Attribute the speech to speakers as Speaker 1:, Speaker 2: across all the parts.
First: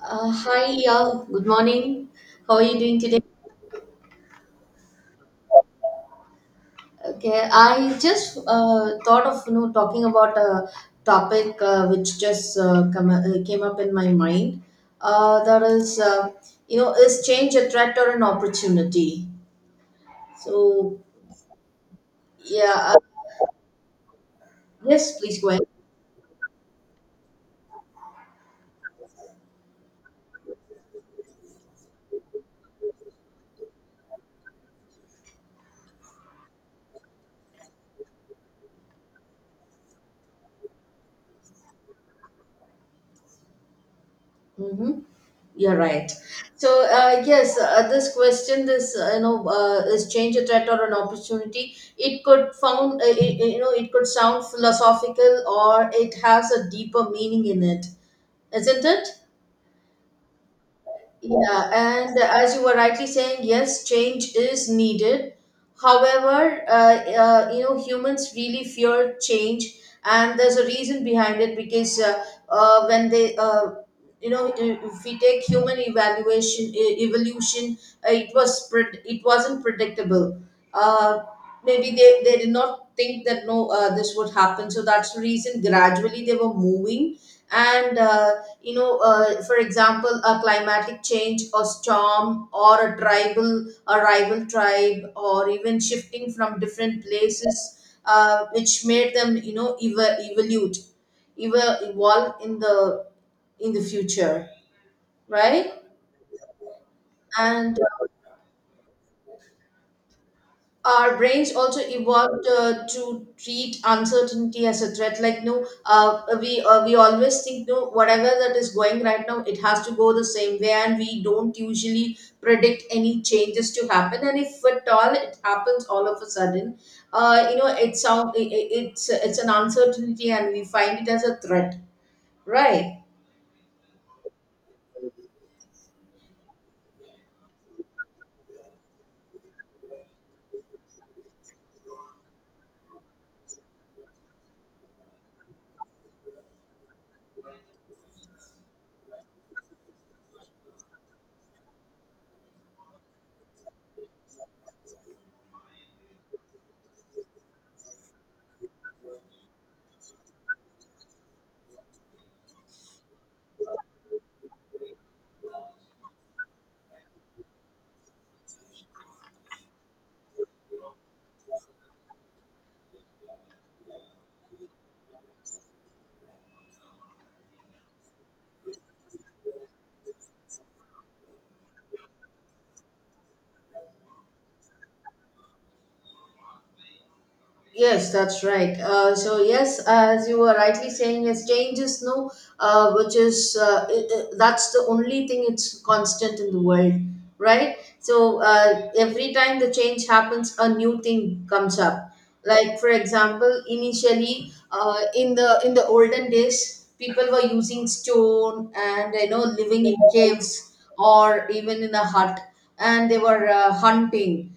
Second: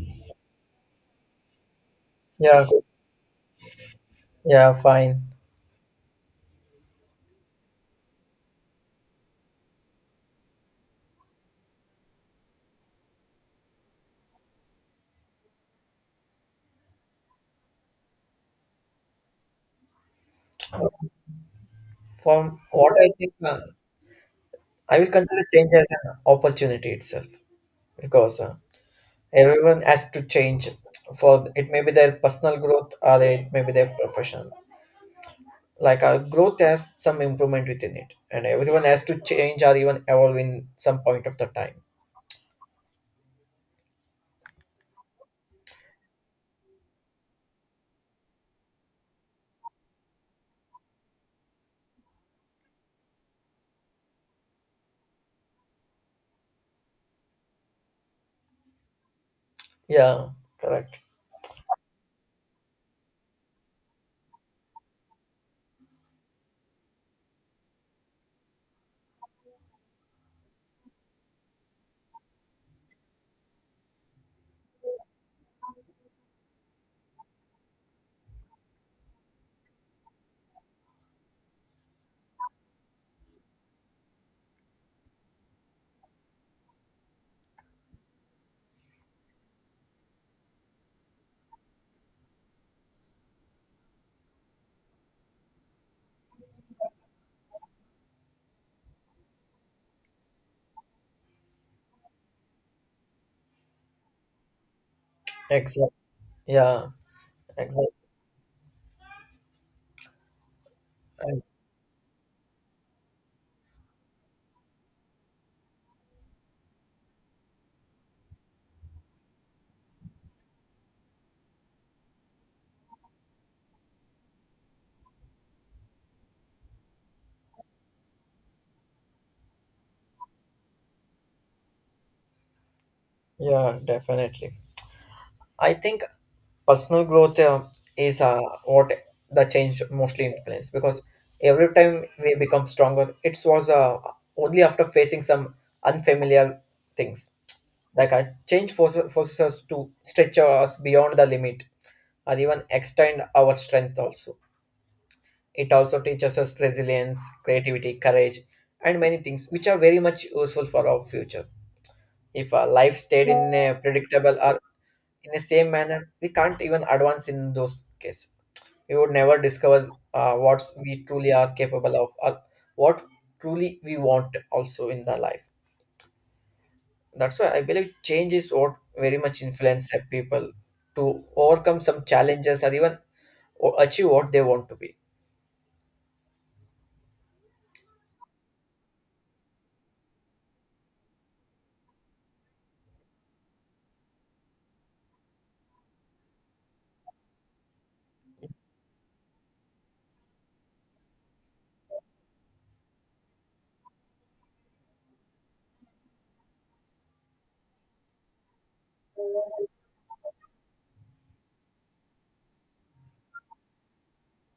Speaker 1: Hi, yeah, good morning. How are
Speaker 2: Yeah,
Speaker 1: you doing today?
Speaker 2: yeah, fine.
Speaker 1: Okay, I just thought of talking about a topic which just came up in my mind. That is, you know, Is change a threat or an opportunity? So,
Speaker 2: From what
Speaker 1: yeah,
Speaker 2: I think, I will
Speaker 1: yes, please
Speaker 2: consider
Speaker 1: go ahead.
Speaker 2: change as an opportunity itself because everyone has to change, for it may be their personal growth or it may be their professional. Like our growth has some improvement within it, and everyone has to change or even evolve in some point of the time.
Speaker 1: Mm-hmm. You're right. So yes, this question, this is change a threat or an opportunity? It could found, it, it could sound philosophical, or it has a deeper meaning in it, isn't it?
Speaker 2: Yeah, correct.
Speaker 1: Yeah, and as you were rightly saying, yes, change is needed. However, humans really fear change, and there's a reason behind it because when they, you know, I- if we take human evaluation, evolution, it was it wasn't predictable. Uh, Maybe they did not think that no this would happen, so that's the reason gradually they were moving, and for example, a climatic change or storm or a tribal a rival tribe or even shifting from different places, which made them, you know, evolve in the future, right.
Speaker 2: Exactly. Yeah,
Speaker 1: And
Speaker 2: exactly.
Speaker 1: our brains also evolved to treat uncertainty as a threat, like no, we always think no whatever that is going right now it has to go the same way, and we don't usually predict any changes to happen, and if at all it happens all of a sudden, it's sound it's an uncertainty and we find it as a threat, right.
Speaker 2: Yeah, definitely. I think personal growth is what the change mostly influence, because every time we become stronger, it was only after facing some unfamiliar things. Like a change forces us to stretch us beyond the limit or even extend our strength also. It also teaches us resilience, creativity, courage, and many things which are very much useful for our future. If our life stayed in a predictable or in the same manner, we can't even advance. In those cases we would never discover what we truly are capable of, or what truly we want also in the life. That's why I believe change is what very much influence people to overcome some challenges or even achieve what they want to be.
Speaker 1: Yes, that's right. So yes, as you were rightly saying, yes, change is no, which is that's the only thing, it's constant in the world, right? So every time the change happens, a new thing comes up. Like for example, initially in the olden days, people were using stone and, you know, living in caves or even in a hut, and they were hunting.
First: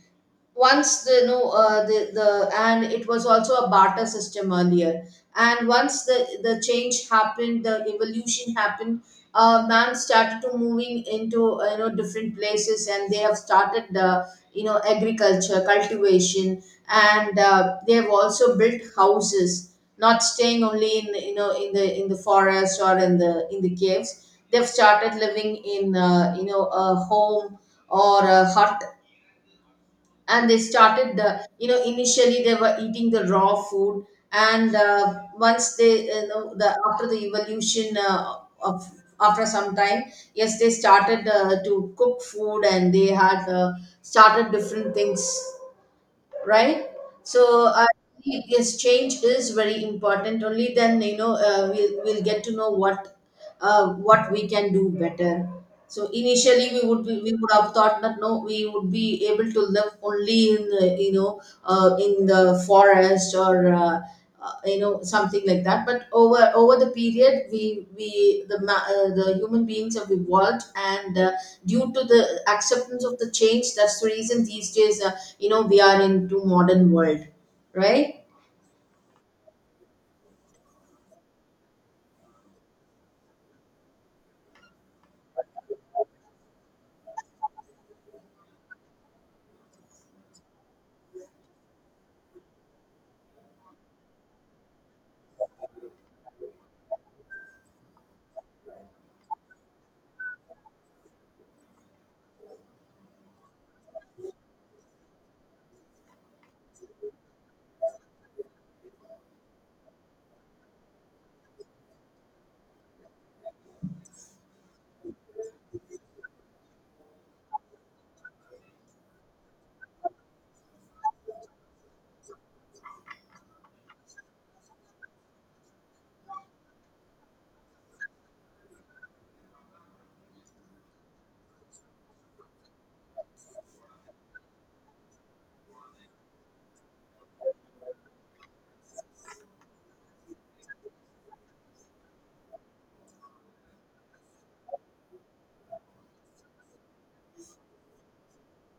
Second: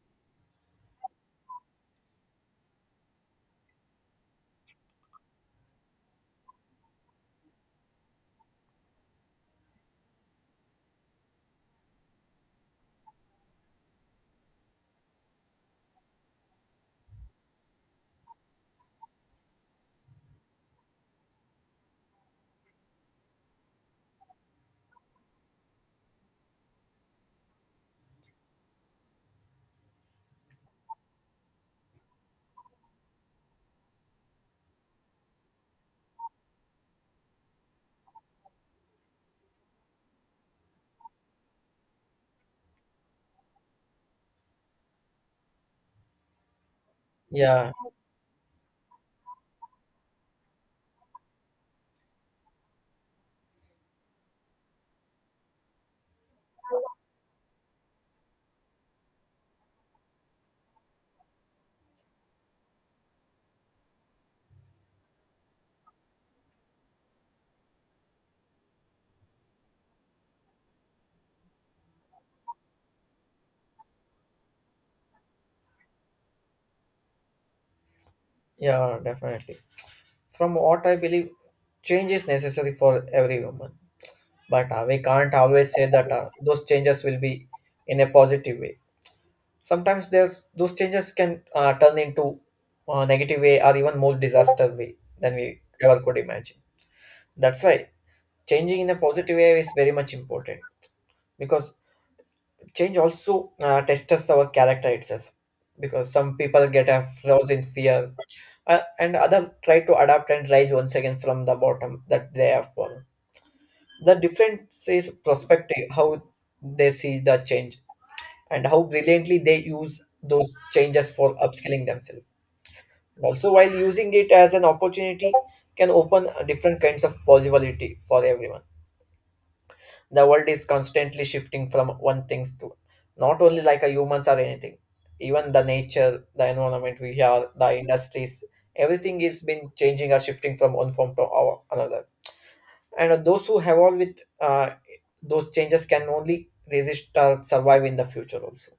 Speaker 1: Once the no the the and it was also a barter system earlier, and once the change happened, the evolution happened, man started to moving into, different places, and they have started the, you know, agriculture cultivation, and they have also built houses, not staying only in, you know, in the forest or in the caves. They've started living in a home or a hut, and they started the, you know, initially they were eating the raw food, and once they, the after the evolution, of after some time, yes, they started to cook food, and they had started different things, right. So
Speaker 2: Yeah,
Speaker 1: yes, change is very important. Only then, you know, we'll get to know what we can do better. So initially we would have thought that no, we would be able to live only in the, in the forest or something like that, but over the period the human beings have evolved, and due to the acceptance of the change, that's the reason these days, we are into modern world, right.
Speaker 2: yeah, definitely. From what I believe, change is necessary for every woman, but we can't always say that those changes will be in a positive way. Sometimes there's those changes can turn into a negative way, or even more disaster way than we ever could imagine. That's why changing in a positive way is very much important, because change also tests our character itself. Because some people get a frozen in fear, and other try to adapt and rise once again from the bottom that they have fallen. The difference is perspective, how they see the change and how brilliantly they use those changes for upskilling themselves. Also, while using it as an opportunity, can open different kinds of possibility for everyone. The world is constantly shifting from one things to, not only like a humans or anything, even the nature, the environment we are, the industries, everything is been changing or shifting from one form to our, another. And those who have all with those changes can only resist or survive in the future also.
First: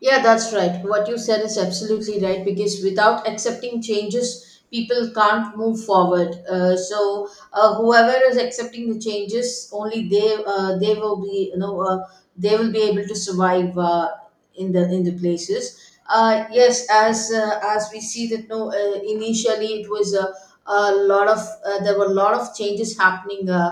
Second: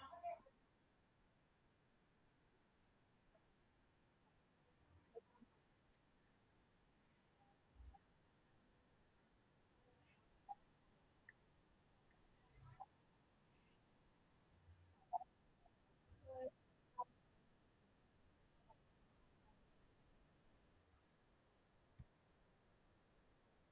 Speaker 1: Yeah, that's right. What you said is absolutely right, because without accepting changes, people can't move forward. So whoever is accepting the changes, only they will be, they will be able to survive in the places. Yes, as we see that no, initially it was a lot of there were a lot of changes happening.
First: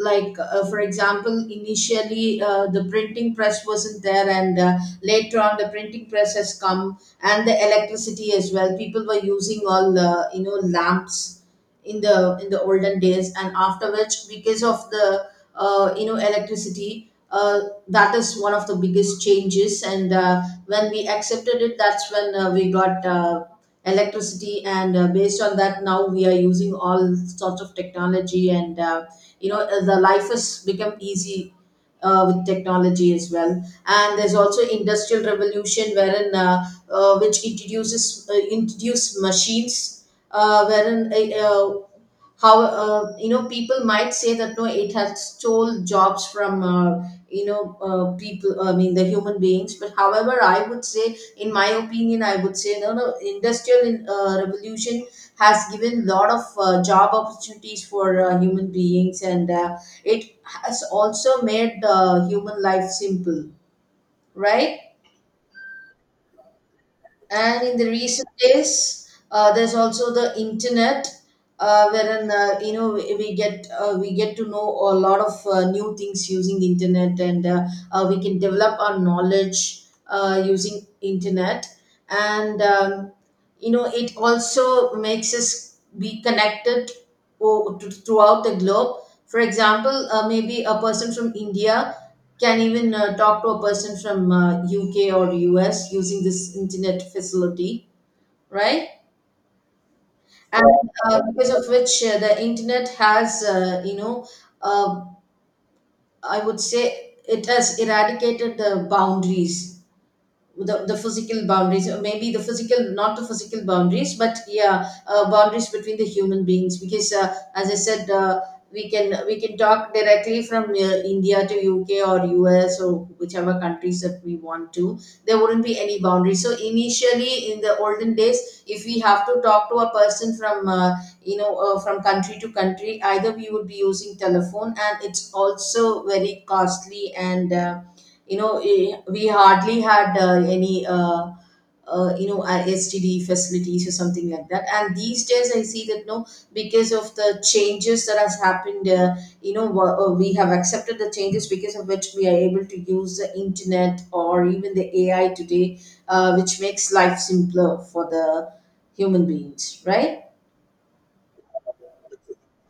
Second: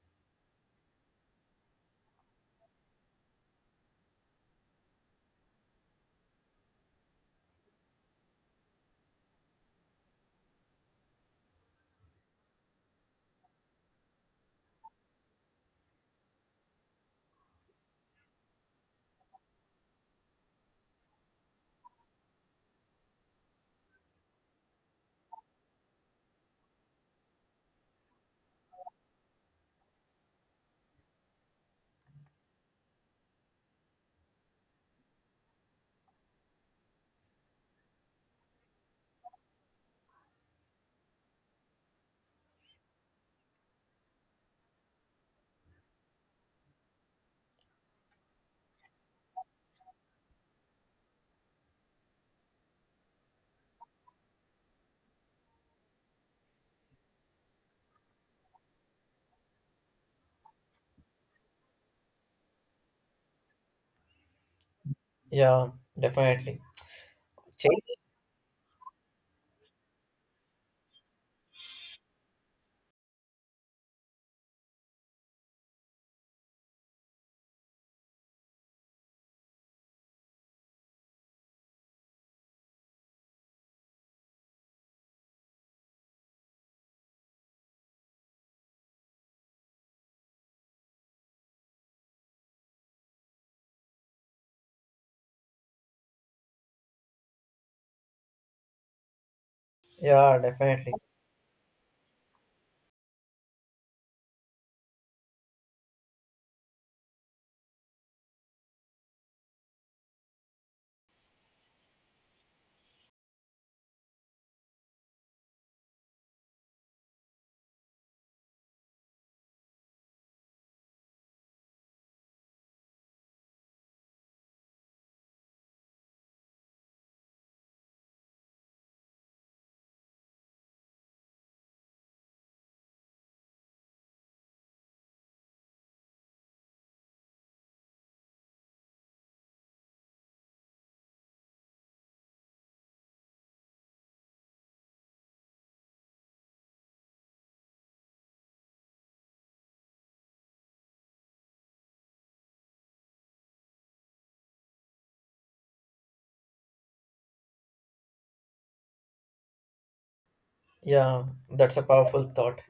Speaker 1: Like for example, initially the printing press wasn't there, and later on the printing press has come, and the electricity as well. People were using all lamps in the olden days, and after which, because of the electricity, that is one of the biggest changes, and when we accepted it, that's when we got electricity, and based on that, now we are using all sorts of technology, and the life has become easy with technology as well. And there's also industrial revolution, wherein which introduces introduce machines, wherein how you know, people might say that no, it has stole jobs from people, I mean the human beings. But however, I would say, in my opinion I would say, no, no industrial revolution has given lot of job opportunities for human beings, and it has also made human life simple, right?
Speaker 2: Yeah, definitely.
Speaker 1: And in
Speaker 2: Change.
Speaker 1: the recent days, there's also the internet, wherein you know, we get to know a lot of new things using internet, and we can develop our knowledge using internet, and you know, it also makes us be connected throughout the globe. For example, maybe a person from India can even talk to a person from UK or US using this internet facility, right?
Speaker 2: Yeah,
Speaker 1: And
Speaker 2: definitely.
Speaker 1: because of which the internet has, uh, I would say, it has eradicated the boundaries, the physical boundaries, or maybe the physical, not the physical boundaries, but yeah, boundaries between the human beings, because as I said, we can talk directly from India to UK or US or whichever countries that we want to. There wouldn't be any boundaries. So initially in the olden days, if we have to talk to a person from from country to country, either we would be using telephone, and it's also very costly, and we hardly had any you know STD facilities or something like that. And these days I see that no, because of the changes that has happened, we have accepted the changes, because of which we are able to use the internet or even the AI today, which makes life simpler for the human beings, right.
Speaker 2: Yeah, that's a powerful thought.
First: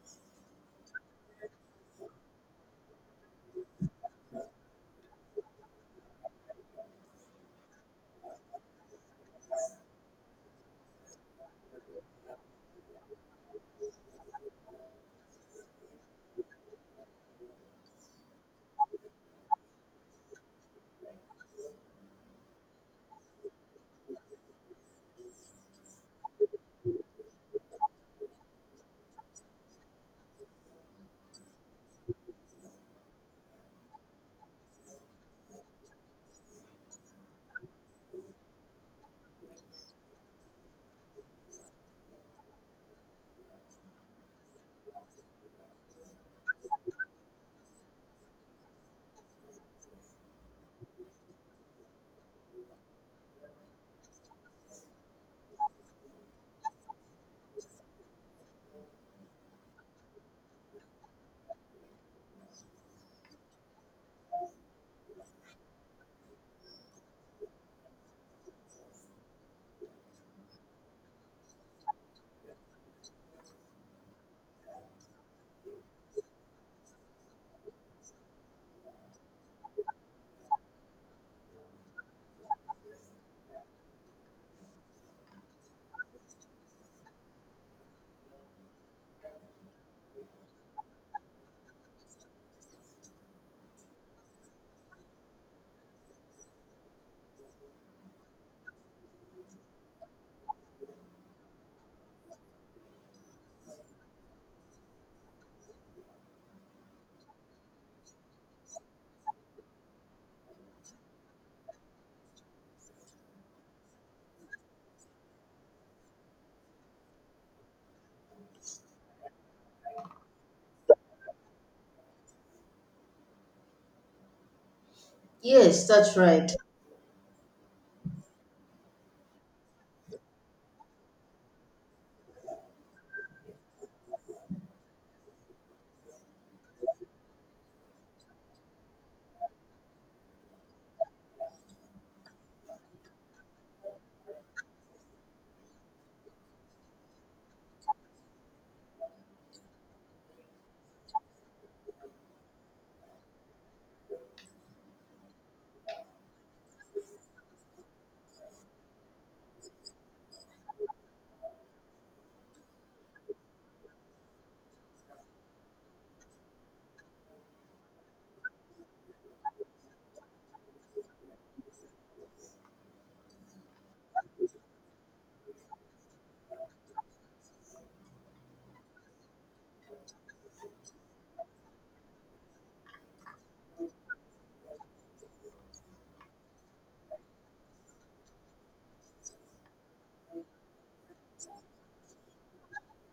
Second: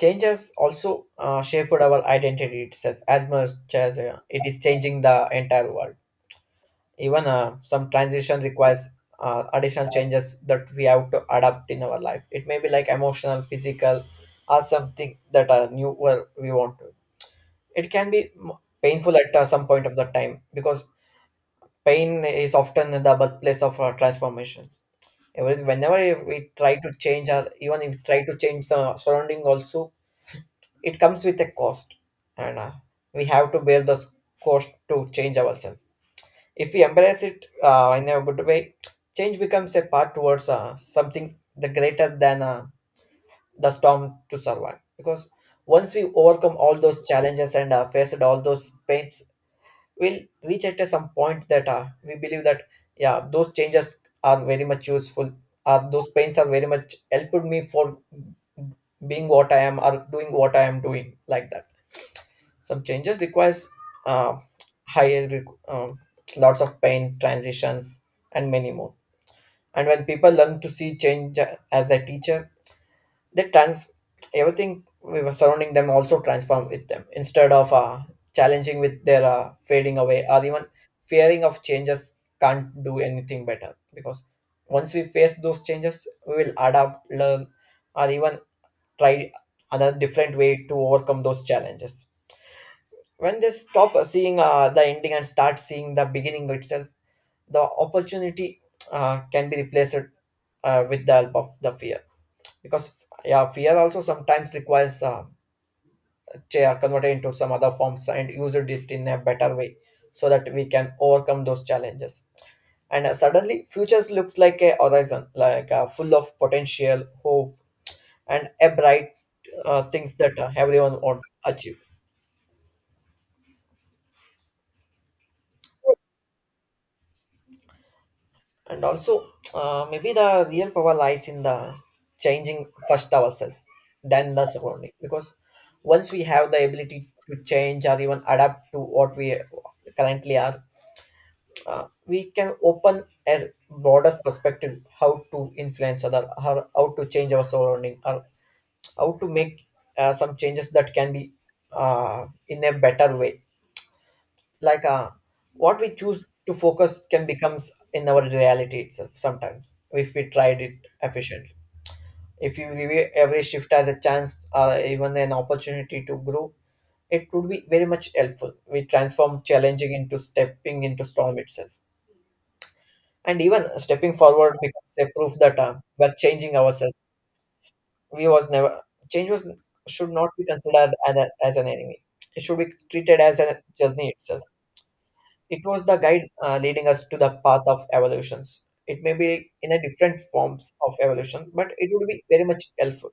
Speaker 2: Changes also shaped our identity itself as much as it is changing the entire world. Even some transition requires additional changes that we have to adapt in our life. It may be like emotional, physical, or something that are new where we want to. It can be painful at some point of the time, because pain is often the birthplace of transformations. Whenever we try to change, or even if we try to change the surrounding also, it comes with a cost, and we have to bear this cost to change ourselves. If we embrace it in a good way, change becomes a part towards something the greater than the storm to survive. Because once we overcome all those challenges and faced all those pains, we'll reach at some point that we believe that yeah, those changes are very much useful. Those pains are very much helped me for being what I am or doing what I am doing, like that. Some changes requires uh, higher requ- um, lots of pain transitions and many more. And when people learn to see change as their teacher, they trans, everything we were surrounding them also transform with them instead of challenging with their fading away, or even fearing of changes, can't do anything better. Because once we face those changes, we will adapt, learn, or even try another different way to overcome those challenges. When they stop seeing the ending and start seeing the beginning itself, the opportunity can be replaced with the help of the fear. Because yeah, fear also sometimes requires converted into some other forms and used it in a better way, so that we can overcome those challenges. And suddenly futures looks like a horizon, like full of potential hope and a bright things that everyone want to achieve.
Speaker 1: Yes, that's right.
Speaker 2: And also, maybe the real power lies in the changing first ourselves, then the surrounding. Because once we have the ability to change or even adapt to what we currently are, we can open a broader perspective how to influence other, how to change our surrounding, or how to make some changes that can be in a better way. Like what we choose to focus can becomes in our reality itself sometimes if we tried it efficiently. If you view every shift as a chance or even an opportunity to grow, it would be very much helpful. We transform challenging into stepping into storm itself, and even stepping forward becomes a proof that we're changing ourselves. We was never, change was, should not be considered as, a, as an enemy. It should be treated as a journey itself. It was the guide leading us to the path of evolutions. It may be in a different forms of evolution, but it would be very much helpful.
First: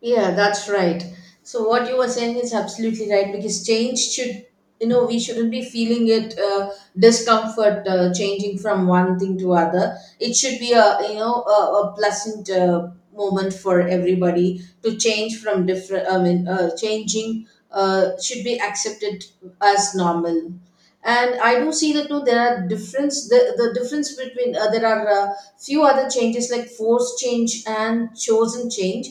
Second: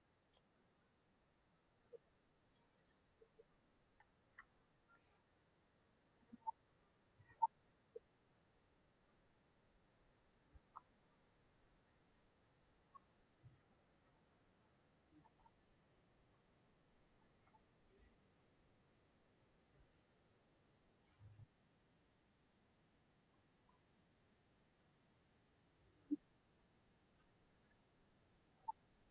Speaker 1: Yeah, that's right. So what you were saying is absolutely right, because change should, you know, we shouldn't be feeling it discomfort changing from one thing to other. It should be a, a pleasant moment for everybody to change from different. I mean, changing should be accepted as normal. And I do see that no, there are difference. The difference between there are few other changes, like forced change and chosen change.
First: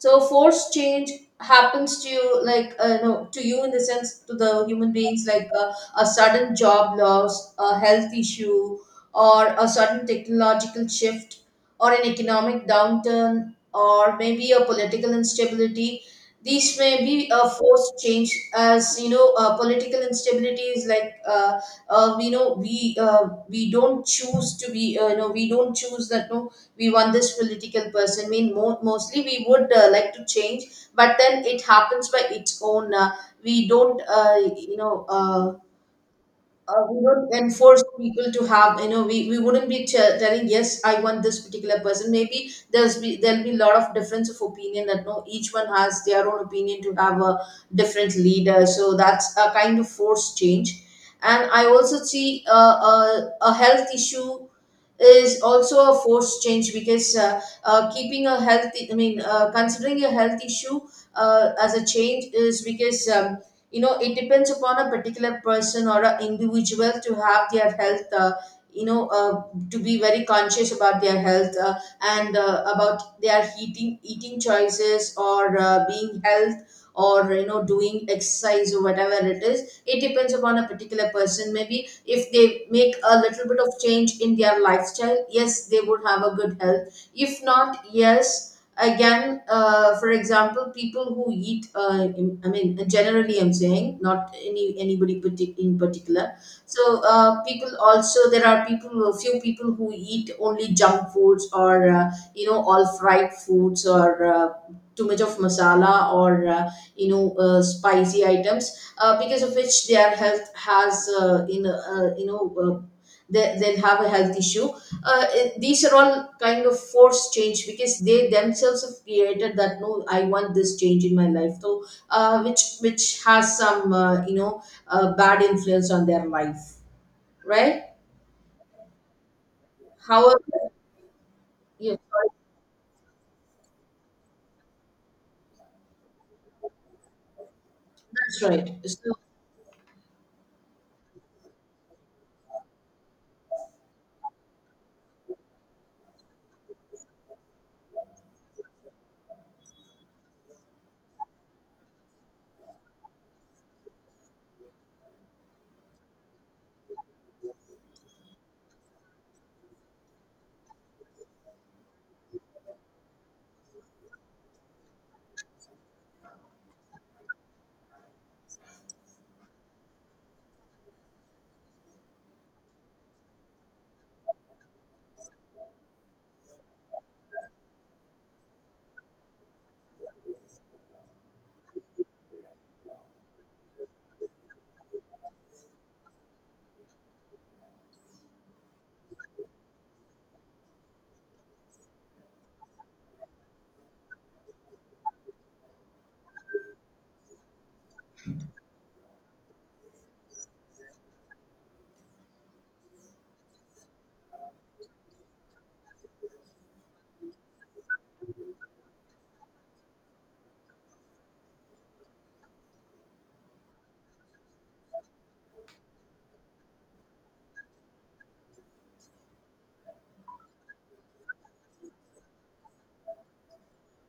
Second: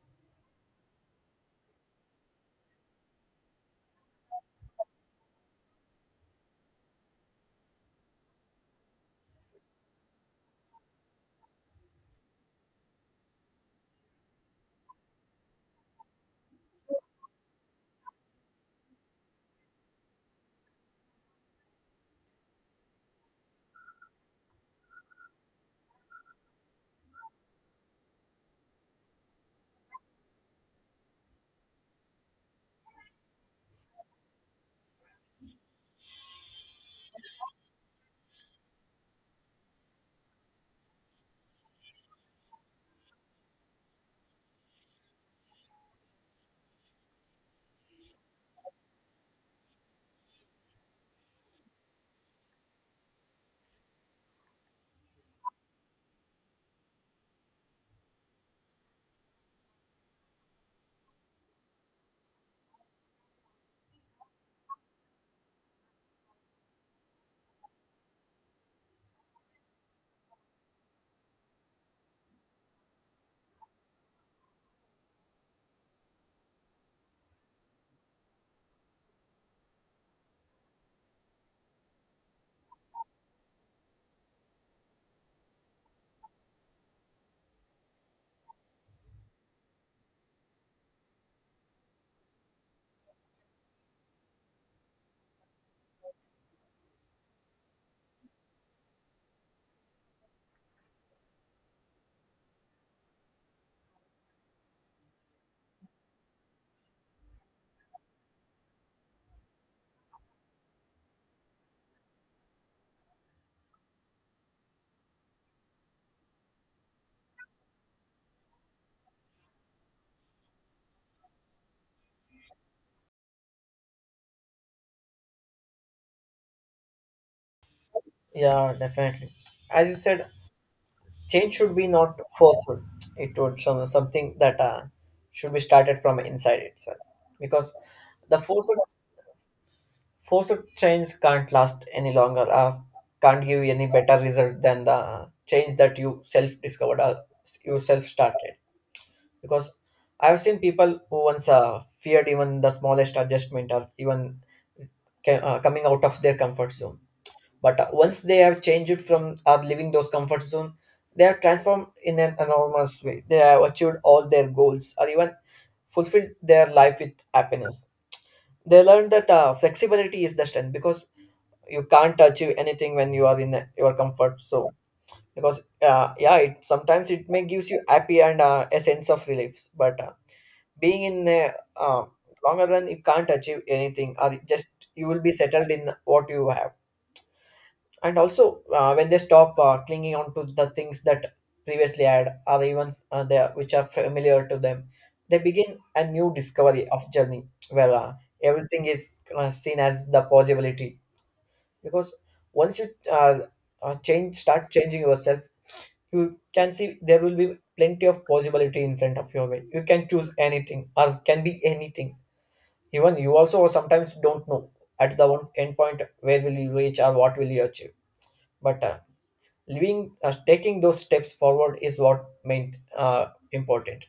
Speaker 1: So force change happens to you, like no, to you in the sense to the human beings, like a sudden job loss, a health issue, or a sudden technological shift, or an economic downturn, or maybe a political instability. These may be a forced change, as you know, political instability is like we know we don't choose to be, we don't choose that no, we want this political person. I mean, mostly we would like to change, but then it happens by its own. We don't uh, you know uh, we don't enforce people to have, you know, we wouldn't be telling yes I want this particular person. Maybe there's be there'll be a lot of difference of opinion that no, each one has their own opinion to have a different leader, so that's a kind of force change. And I also see a health issue is also a force change, because keeping a healthy, I mean considering a health issue as a change is because, you know, it depends upon a particular person or an individual to have their health, you know uh, to be very conscious about their health, and about their eating choices, or being health, or you know, doing exercise, or whatever it is, it depends upon a particular person. Maybe if they make a little bit of change in their lifestyle, yes, they would have a good health. If not, yes, again, for example, people who eat I mean generally I'm saying, not anybody in particular. So people also, there are people, a few people who eat only junk foods, or all fried foods, or too much of masala, or spicy items, because of which their health has in you know they, they'll have a health issue These are all kind of forced change because they themselves have created that, no, I want this change in my life, so which has some bad influence on their life, right?
Speaker 2: Yeah, definitely. As you said,
Speaker 1: However,
Speaker 2: change should be
Speaker 1: yes,
Speaker 2: not forced. It would some, something that should be started from inside itself, because the
Speaker 1: that's
Speaker 2: forced
Speaker 1: right. So
Speaker 2: forced change can't last any longer. Can't give you any better result than the change that you self discovered or you self started. Because I've seen people who once feared even the smallest adjustment, or even coming out of their comfort zone. But once they have changed from or leaving those comfort zone, they have transformed in an enormous way. They have achieved all their goals or even fulfilled their life with happiness. They learned that flexibility is the strength, because you can't achieve anything when you are in your comfort zone. Because yeah, it sometimes it may gives you happy and a sense of relief, but being in a um longer run, you can't achieve anything, or just you will be settled in what you have. And also when they stop clinging on to the things that previously had, or even they, which are familiar to them, they begin a new discovery of journey, where everything is seen as the possibility. Because once you change start changing yourself, you can see there will be plenty of possibility in front of your way. You can choose anything or can be anything. Even you also sometimes don't know at the one end point where will you reach or what will you achieve. But living, taking those steps forward is what meant important.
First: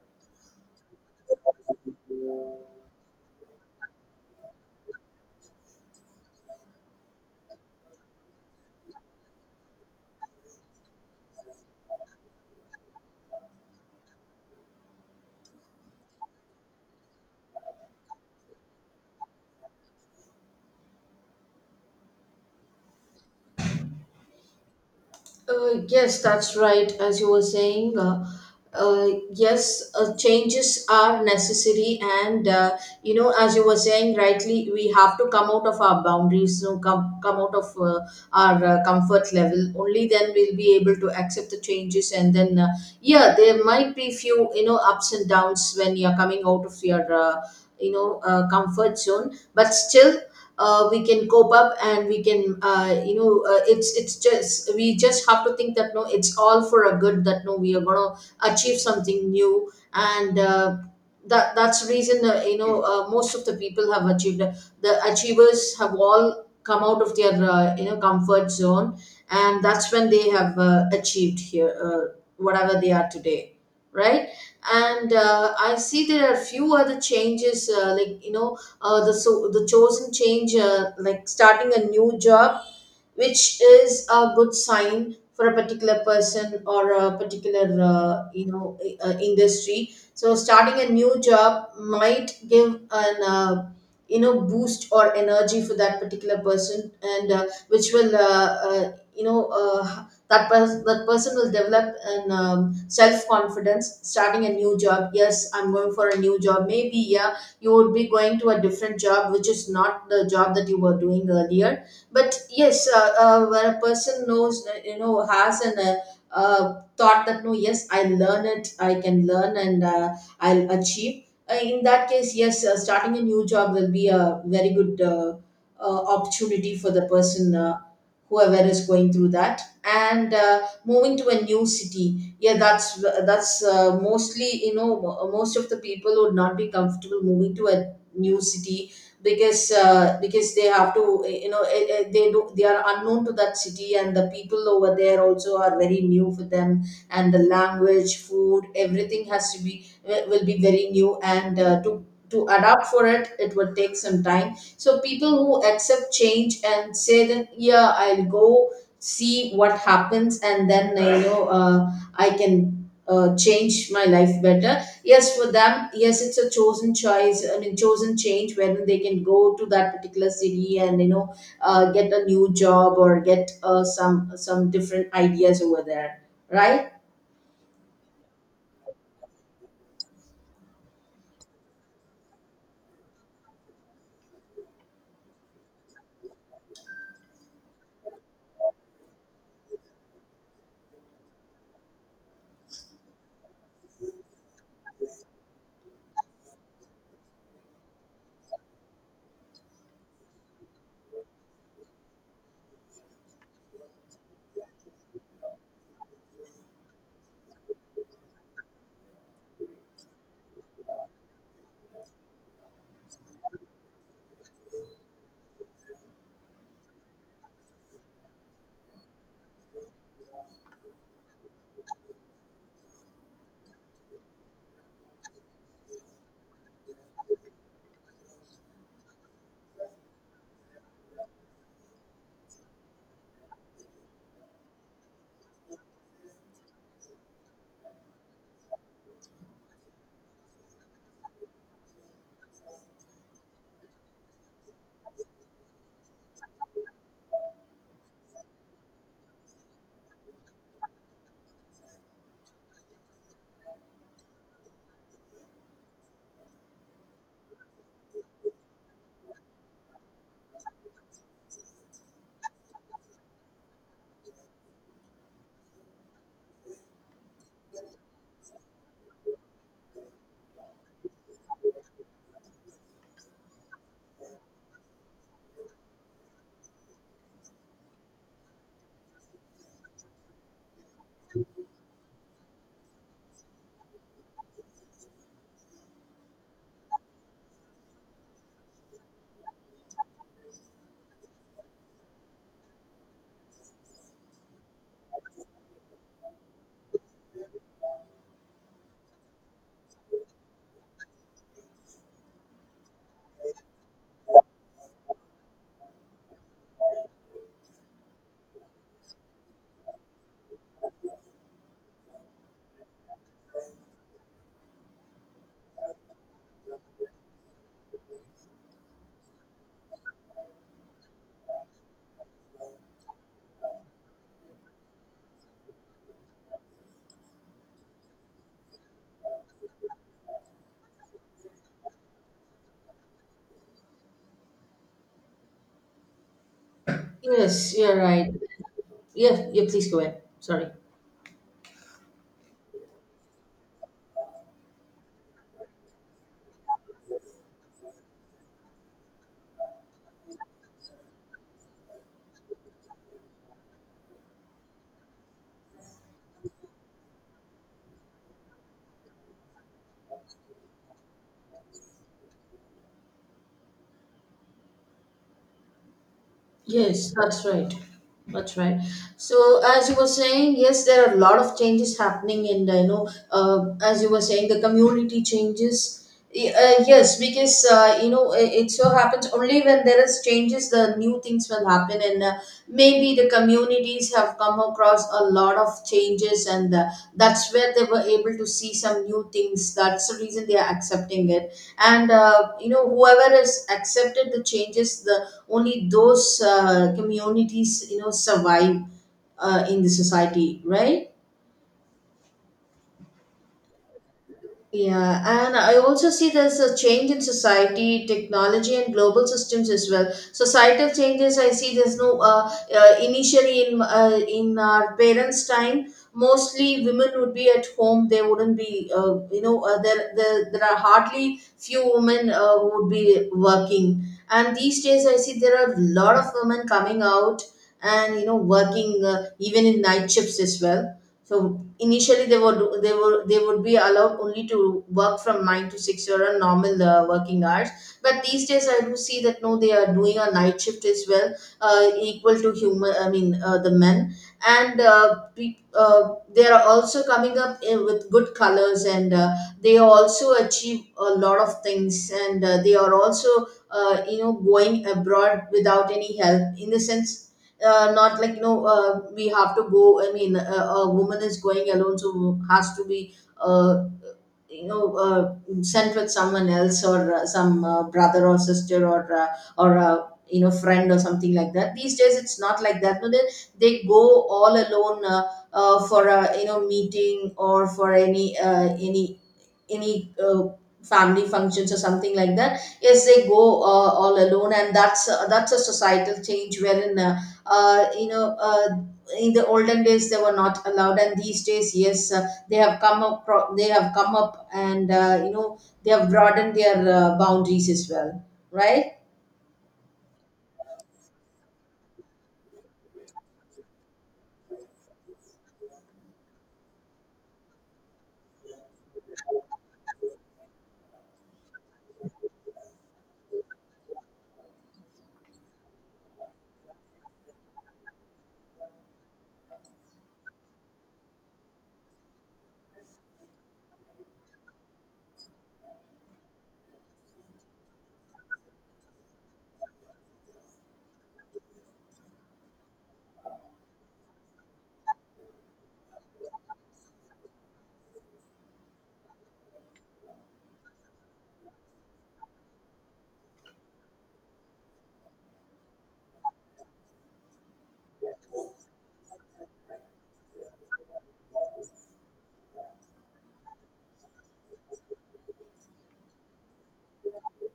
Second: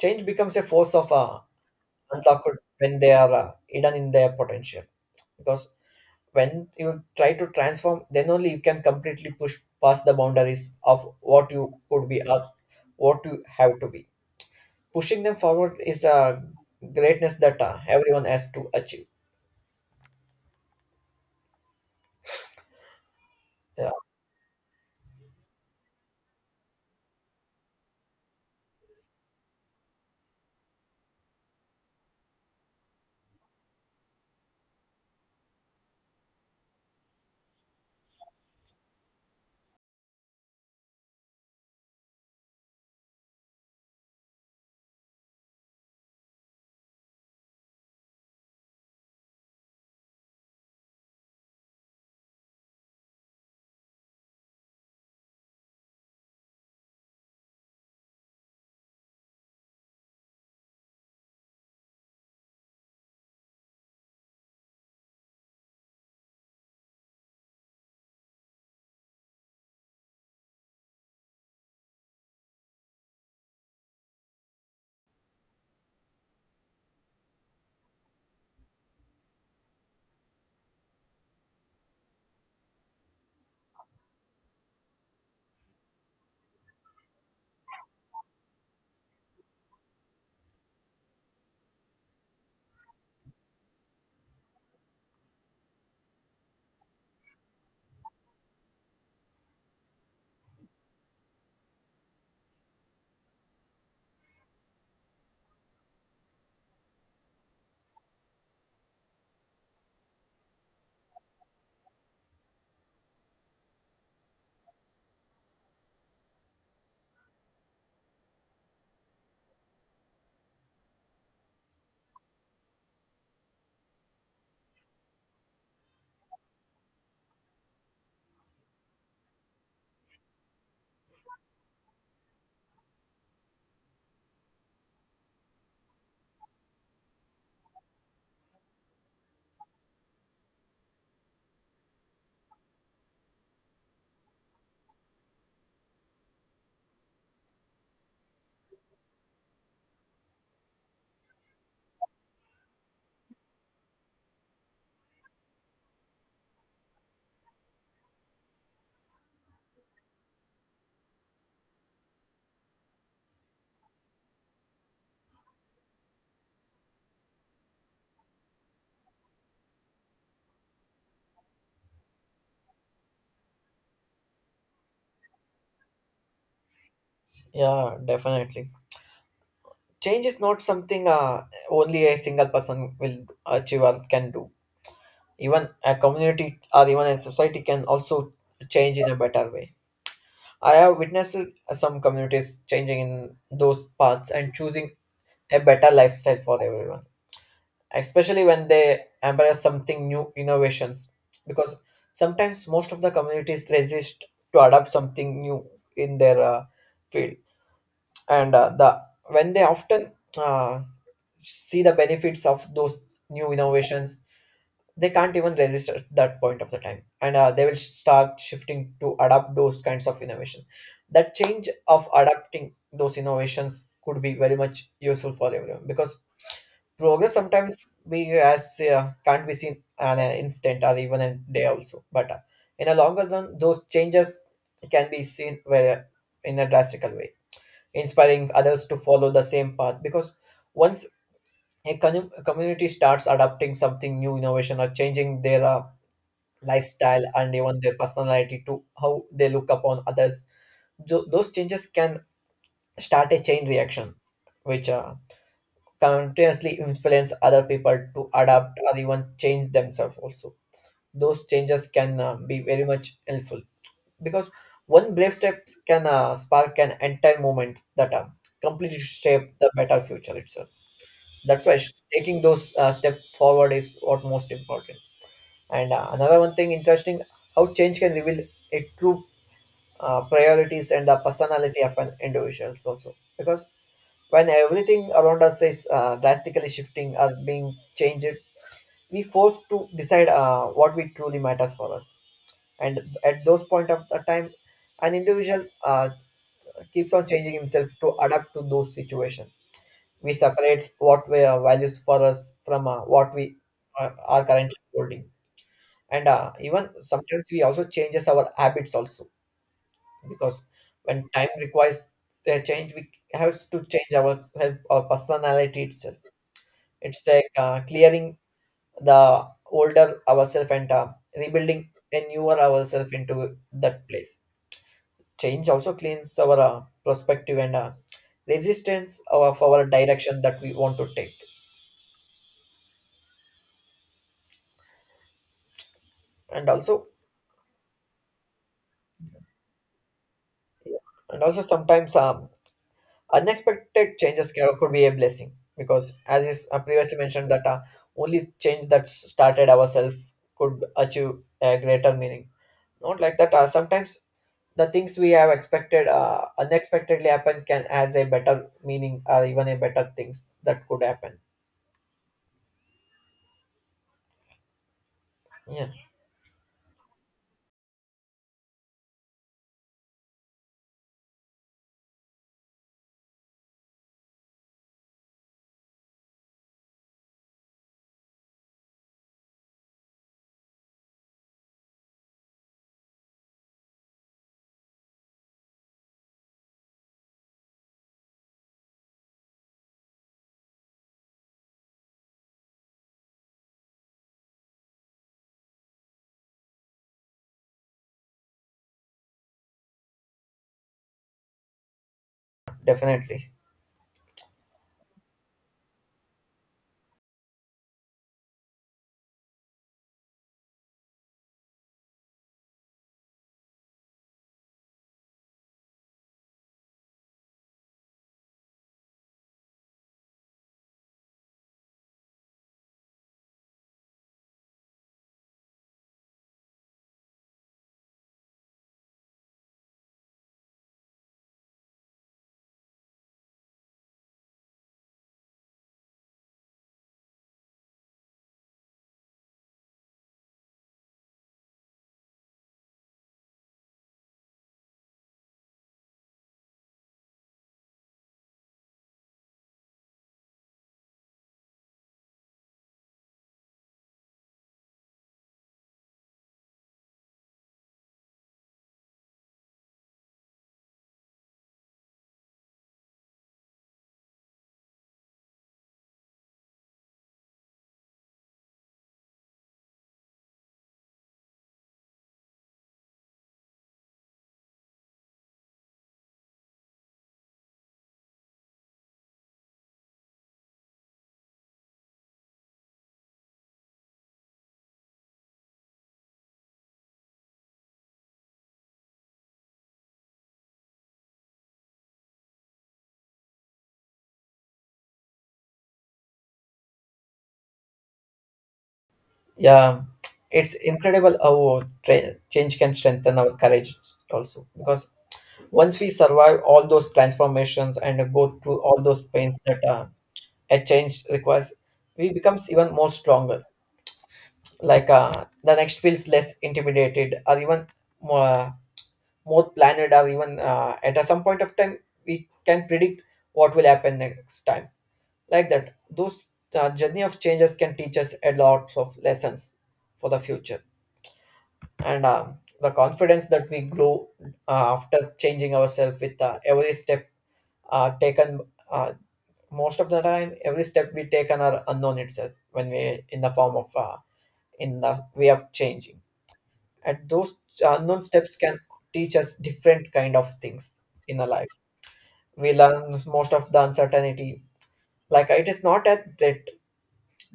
Speaker 2: Change becomes a force of unlocked when they are hidden in their potential. Because when you try to transform, then only you can completely push past the boundaries of what you could be or what you have to be. Pushing them forward is a greatness that everyone has to achieve. Yeah,
Speaker 1: Yes, that's right. As you were saying, uh, yes, changes are necessary, and as you were saying rightly, we have to come out of our boundaries, you know, come out of our comfort level. Only then we'll be able to accept the changes, and then yeah, there might be few you know ups and downs when you're coming out of your comfort zone, but still we can cope up, and we can it's just we just have to think that, no, it's all for a good that, no, we are going to achieve something new. And that's the reason most of the people have achieved, the achievers have all come out of their comfort zone, and that's when they have achieved here whatever they are today, right? And I see there are few other changes, the so the chosen change, like starting a new job, which is a good sign for a particular person or a particular uh, you know industry. So starting a new job might give an boost or energy for that particular person, and which will that person will develop an self confidence. Starting a new job, yes, I'm going for a new job, maybe. Yeah, you would be going to a different job which is not the job that you were doing earlier. But yes, when a person knows that, you know, has an thought that, no, yes, I learn it, I can learn, and I'll achieve, in that case, yes, starting a new job will be a very good opportunity for the person whoever is going through that. And moving to a new city, yeah, that's that's mostly you know most of the people would not be comfortable moving to a new city, because they have to, you know, they are unknown to that city, and the people over there also are very new for them, and the language, food, everything has to be, will be very new, and to adapt for it, it will take some time. So people who accept change and say that, yeah, I'll go, see what happens, and then I can change my life better. Yes, for them, yes, it's a chosen choice and a chosen change, whether they can go to that particular city and, you know, get a new job or get some different ideas over there, right?
Speaker 2: yeah, definitely. Change is not something only a single person will achieve or can do. Even a community or even a society can also change in a better way. I have witnessed some communities changing in those paths and choosing a better lifestyle for everyone, especially when they embrace something new innovations. Because sometimes most of the communities resist to adopt something new in their field. And the when they often uh, see the benefits of those new innovations, they can't even resist at that point of the time, and they will start shifting to adapt those kinds of innovation. That change of adapting those innovations could be very much useful for everyone, because progress sometimes we as can't be seen an instant or even a day also. But in a longer run those changes can be seen very in a drastical way, inspiring others to follow the same path. Because once a community starts adopting something new innovation, or changing their lifestyle and even their personality to how they look upon others, those changes can start a chain reaction which continuously influence other people to adapt or even change themselves also. Those changes can be very much helpful, because one brave step can spark an entire movement that completely shape the better future itself. That's why taking those step forward is what most important. And another one thing interesting, how change can reveal a true priorities and the personality of an individuals also. Because when everything around us is drastically shifting or being changed, we forced to decide what we truly matters for us. And at those point of the time, an individual Keeps on changing himself to adapt to those situations. We separate what we values for us from what we are currently holding. And even sometimes we also changes our habits also, because when time requires a change, we have to change our personality itself. It's like clearing the older ourselves and rebuilding a newer ourselves into that place. Change also cleans our perspective and resistance of our direction that we want to take. And also,
Speaker 1: Yes, you're right. Yeah, yeah. Please go ahead. Sorry.
Speaker 2: and also sometimes unexpected could be a blessing because, as is previously mentioned, that only change that started ourselves could achieve a greater meaning. Not like that. Sometimes the things we have expected unexpectedly happen can has a better meaning or even a better things that could happen. Yeah,
Speaker 1: Yes, that's right. That's right. So as you were saying, yes, there are a lot of changes happening, and I know, as you were saying, the community changes. Yes, because you know, it so happens only when there is changes, the new things will happen. And maybe the communities have come across a lot of changes, and that's where they were able to see some new things. That's the reason they are accepting it. And you know, whoever has accepted the changes, the only those communities, you know, survive in the society, right?
Speaker 2: definitely.
Speaker 1: Yeah, and I also see there's a change in society, technology, and global systems as well. Societal changes, I see there's no initially in our parents' time, mostly women would be at home. They wouldn't be, there are hardly few women who would be working. And these days, I see there are a lot of women coming out and, you know, working even in night shifts as well. So initially, they would be allowed only to work from 9 to 6 or a normal working hours. But these days, I do see that, no, they are doing a night shift as well, equal to human. I mean, the men, and they are also coming up with good colors, and they also achieve a lot of things, and they are also going abroad without any help, in the sense not like, you know, we have to go, I mean, a woman is going alone, so has to be uh, you know uh, sent with someone else, or some brother or sister, or or uh, friend or something like that. These days it's not like that, no, they, they go all alone, for a, you know, meeting, or for any family functions or something like that. Yes, they go all alone, and that's a societal change, wherein uh, you know uh, in the olden days they were not allowed, and these days, yes, they have come up, they have come up, and you know, they have broadened their boundaries as well, right?
Speaker 2: Yeah, it's incredible how change can strengthen our courage also, because once we survive all those transformations and go through all those pains that a change requires, we becomes even more stronger. Like the next feels less intimidated, or even more, more planned, or even at some point of time we can predict what will happen next time. Like that, those journey of changes can teach us a lot of lessons for the future, and the confidence that we grow after changing ourselves with every step taken. uh, Most of the time every step we take on are unknown itself when we in the form of in the way of changing, and those unknown steps can teach us different kind of things in our life. We learn most of the uncertainty, like it is not a threat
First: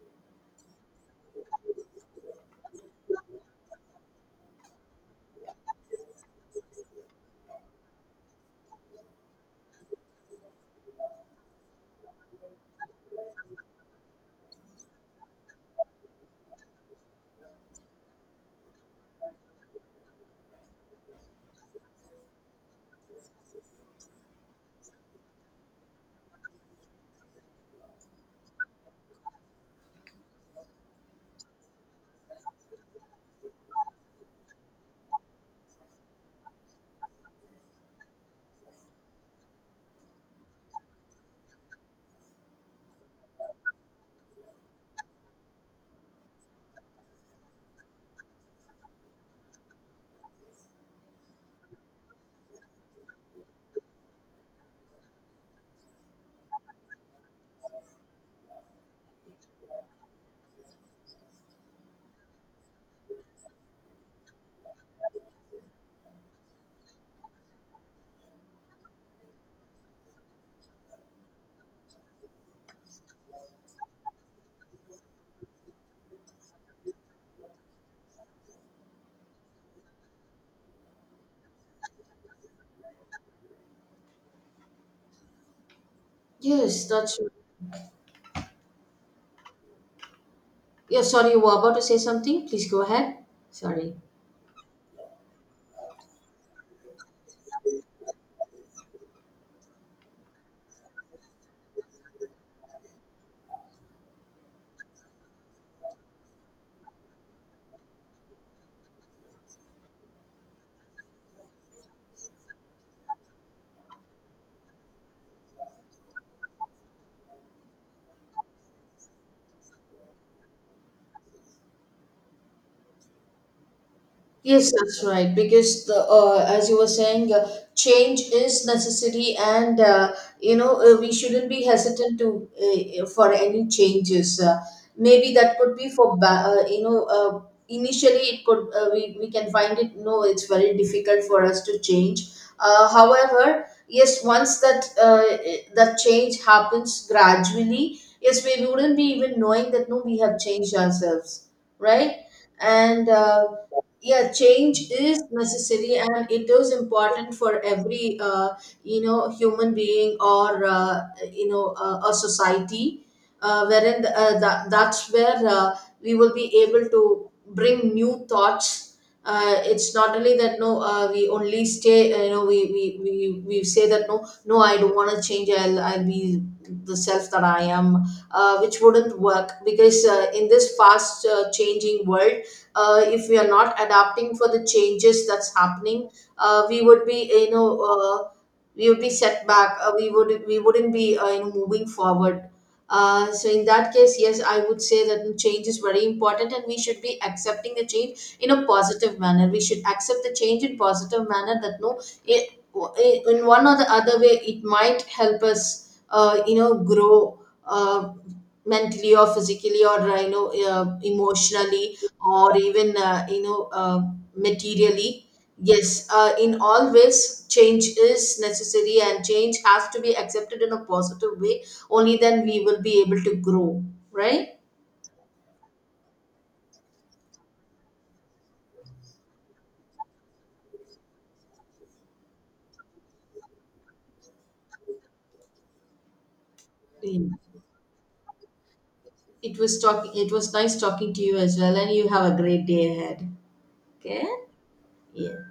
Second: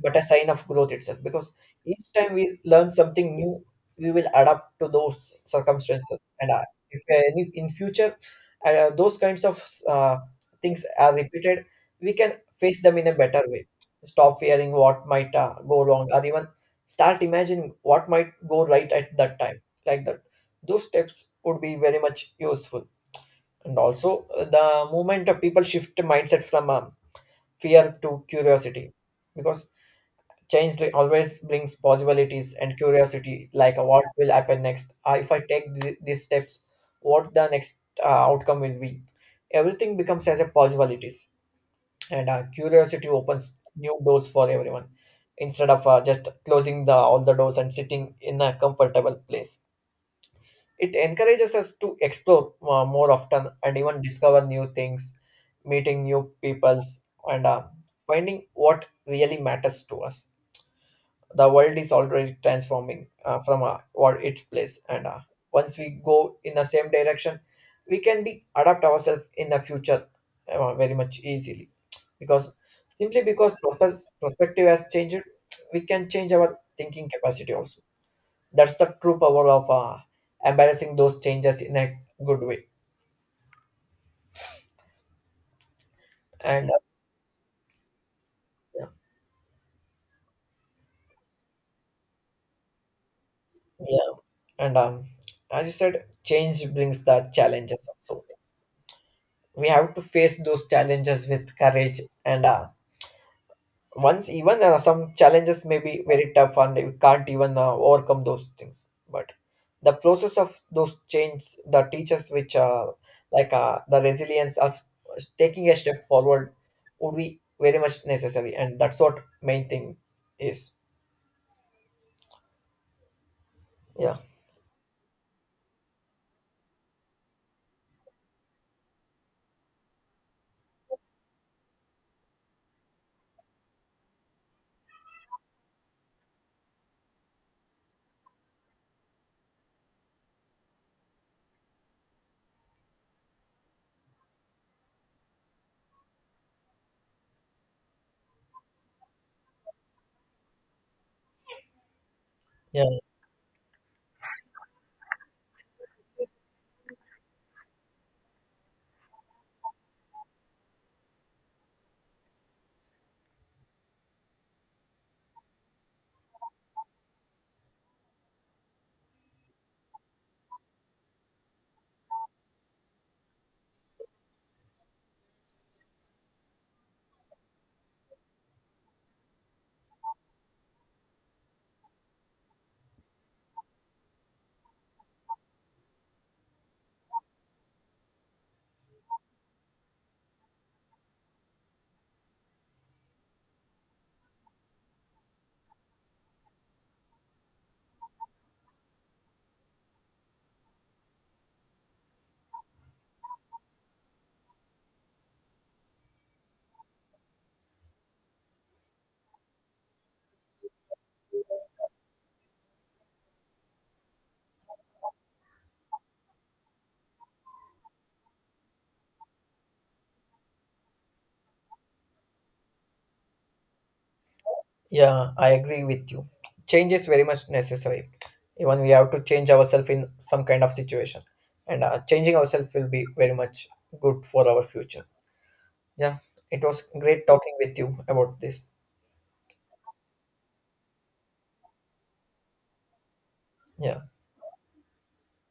Speaker 2: but a sign of growth itself, because each time we learn something new, we will adapt to those circumstances. And if, in future, those kinds of things are repeated, we can face them in a better way. Stop fearing what might go wrong, or even start imagining what might go right at that time. Like that, those steps would be very much useful. And also the moment of people shift mindset from fear to curiosity, because change always brings possibilities and curiosity, like what will happen next. If I take these steps, what the next outcome will be. Everything becomes as a possibilities, and curiosity opens new doors for everyone, instead of just closing the all the doors and sitting in a comfortable place. It encourages us to explore more often and even discover new things, meeting new peoples, and finding what really matters to us. The world is already transforming from what its place, and once we go in the same direction, we can be adapt ourselves in the future very much easily, because simply because purpose, perspective has changed, we can change our thinking capacity also. That's the true power of embarrassing those changes in a good way. And
Speaker 1: Yes, that's,
Speaker 2: yeah,
Speaker 1: yeah, sorry, you were about to say something. Please go ahead. Sorry.
Speaker 2: yeah. And as you said, change brings the challenges also. We have to face those challenges with courage, and once even some challenges may be very tough and you can't even overcome those things, but the process of those change the teachers which like the resilience of taking a step forward would be very much necessary, and that's what main thing is. Yeah.
Speaker 1: Yes, that's right. Because the as you were saying, change is necessary, and you know, we shouldn't be hesitant to for any changes. Maybe that could be for initially it could we can find it. No, it's very difficult for us to change. However, yes, once that that change happens gradually, yes, we wouldn't be even knowing that, no, we have changed ourselves, right?
Speaker 2: Yeah,
Speaker 1: And yeah, change is necessary, and it is important for every human being, or a society wherein that's where we will be able to bring new thoughts. It's not only that, no, we only stay, we, we say that, no, no, I don't want to change, I'll be the self that I am, which wouldn't work, because in this fast changing world, if we are not adapting for the changes that's happening, we would be, you know, we would be set back, we wouldn't be, moving forward. So in that case, yes, I would say that change is very important, and we should be accepting the change in a positive manner. We should accept the change in positive manner that, no, it, in one or the other way it might help us, grow uh, mentally or physically, or emotionally, or even materially. Yes, in all ways change is necessary, and change has to be accepted in a positive way. Only then we will be able to grow, right?
Speaker 2: yeah, I agree with you. Change is very much necessary. Even we have to change ourselves in some kind of situation, and changing ourselves will be very much good for our future. Yeah, it was great
Speaker 1: Yeah.
Speaker 2: talking with you about this.
Speaker 1: it was talking it was nice talking to you as well, and you have a great day ahead.
Speaker 2: Yeah.
Speaker 1: Okay. Yeah.